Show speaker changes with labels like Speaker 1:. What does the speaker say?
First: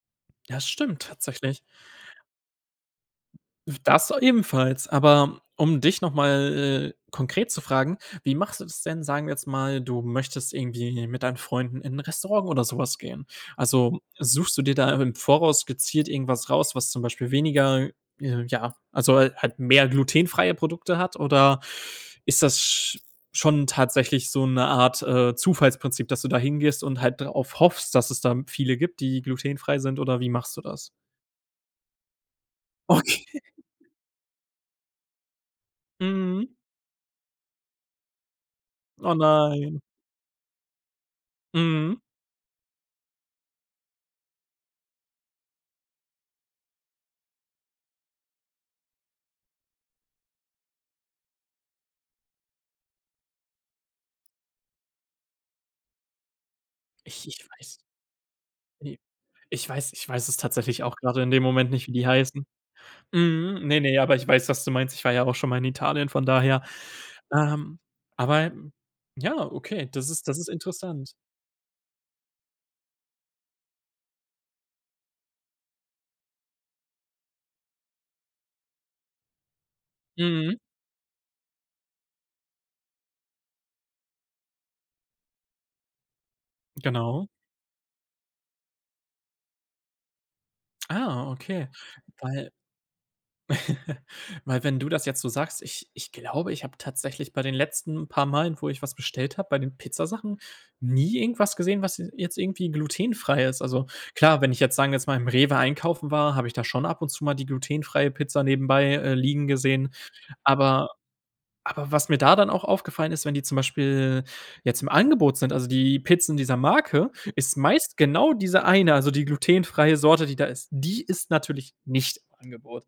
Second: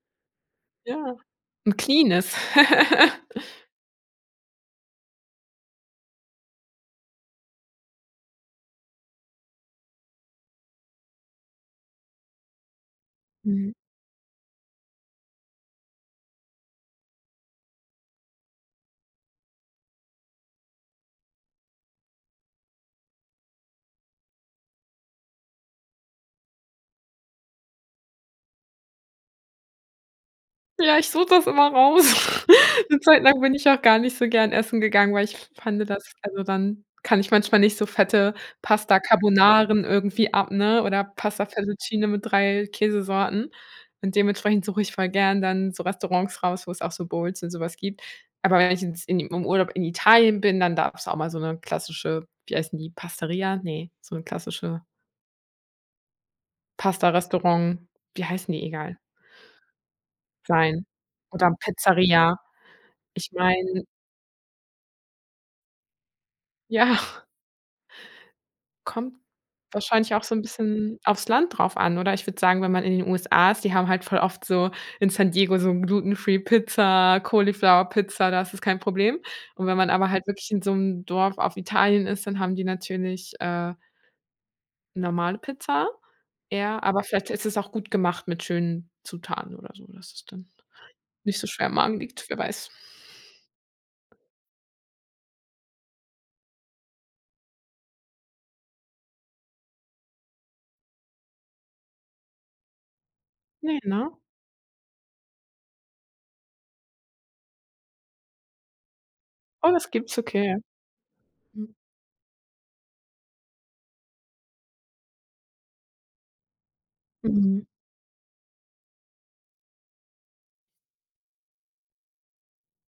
Speaker 1: Ja, stimmt,
Speaker 2: Ja,
Speaker 1: tatsächlich.
Speaker 2: 'n cleanes.
Speaker 1: W das ebenfalls. Aber um dich noch mal, äh, konkret zu fragen: Wie machst du das denn? Sagen wir jetzt mal, du möchtest irgendwie mit deinen Freunden in 'n Restaurant oder so was gehen?
Speaker 2: Mhm.
Speaker 1: Also, suchst du dir da im Voraus gezielt irgendwas raus, was zum Beispiel weniger ja, also hal halt mehr glutenfreie Produkte hat, oder ist das sch schon tatsächlich so 'ne Art, äh, Zufallsprinzip, dass du da hingehst und halt darauf hoffst, dass es da viele gibt, die glutenfrei sind, oder wie machst du das?
Speaker 2: Ja, ich suche das immer raus. 'Ne
Speaker 1: Okay.
Speaker 2: Zeit lang bin ich auch gar nicht so gern essen gegangen, weil ich f fand das also
Speaker 1: Mhm.
Speaker 2: dann kann ich manchmal nicht so fette Pasta
Speaker 1: Oh, nein.
Speaker 2: Carbonaras irgendwie ab oder Pasta
Speaker 1: Mhm.
Speaker 2: Fettuccine mit 3 Käsesorten. Und dementsprechend suche ich voll gern dann so Restaurants raus, wo es auch so Bowls und so was gibt. Aber wenn ich ins in im Urlaub in Italien bin, dann darf's auch mal so 'ne klassische, wie heißen die, Pastaria? Ne, so 'n klassische
Speaker 1: Ich ich weiß
Speaker 2: Pastarestaurant, wie heißen die
Speaker 1: Ne,
Speaker 2: egal.
Speaker 1: ich weiß ich weiß es tatsächlich
Speaker 2: sein.
Speaker 1: auch gerade in dem
Speaker 2: Oder
Speaker 1: Moment nicht, wie die
Speaker 2: Pizzeria.
Speaker 1: heißen.
Speaker 2: Ich
Speaker 1: Mhm, ne,
Speaker 2: meine
Speaker 1: ne, aber ich weiß, was du meinst. Ich war ja auch schon mal in Italien, von daher.
Speaker 2: Ja.
Speaker 1: Ähm, aber
Speaker 2: Kommt
Speaker 1: ja, okay, das
Speaker 2: wahrscheinlich auch
Speaker 1: ist
Speaker 2: so
Speaker 1: das
Speaker 2: 'n
Speaker 1: ist
Speaker 2: bisschen
Speaker 1: interessant.
Speaker 2: aufs Land drauf an, oder? Ich würde sagen, wenn man in den USA ist, die haben halt voll oft so in San Diego so glutenfree Pizza, Cauliflower Pizza, da ist das kein Problem. Und wenn man aber halt wirklich
Speaker 1: Mhm.
Speaker 2: in so 'm Dorf auf Italien ist, dann haben die natürlich, äh normale Pizza eher, aber
Speaker 1: Genau.
Speaker 2: vielleicht ist es auch gut gemacht mit schönen Zutaten oder so, dass es dann
Speaker 1: Ah,
Speaker 2: nicht so schwer
Speaker 1: okay.
Speaker 2: im Magen liegt, wer
Speaker 1: Weil
Speaker 2: weiß.
Speaker 1: weil, wenn du das jetzt so sagst, ich ich glaube, ich hab tatsächlich bei den letzten paar Malen, wo ich was bestellt habe, bei den Pizzasachen nie irgendwas gesehen, was se jetzt irgendwie glutenfrei ist.
Speaker 2: Ne,
Speaker 1: Also
Speaker 2: ne?
Speaker 1: klar, wenn ich jetzt, sagen wir jetzt mal, im Rewe einkaufen war, habe ich da schon ab und zu mal die glutenfreie Pizza nebenbei, äh, liegen
Speaker 2: Oh,
Speaker 1: gesehen.
Speaker 2: das gibt's, okay.
Speaker 1: Aber
Speaker 2: Mhm.
Speaker 1: aber was mir da dann auch aufgefallen ist: Wenn die zum Beispiel jetzt im Angebot sind, also die Pizzen dieser Marke, ist
Speaker 2: Mhm.
Speaker 1: meist genau diese eine, also die glutenfreie Sorte, die da ist, die ist natürlich nicht im Angebot.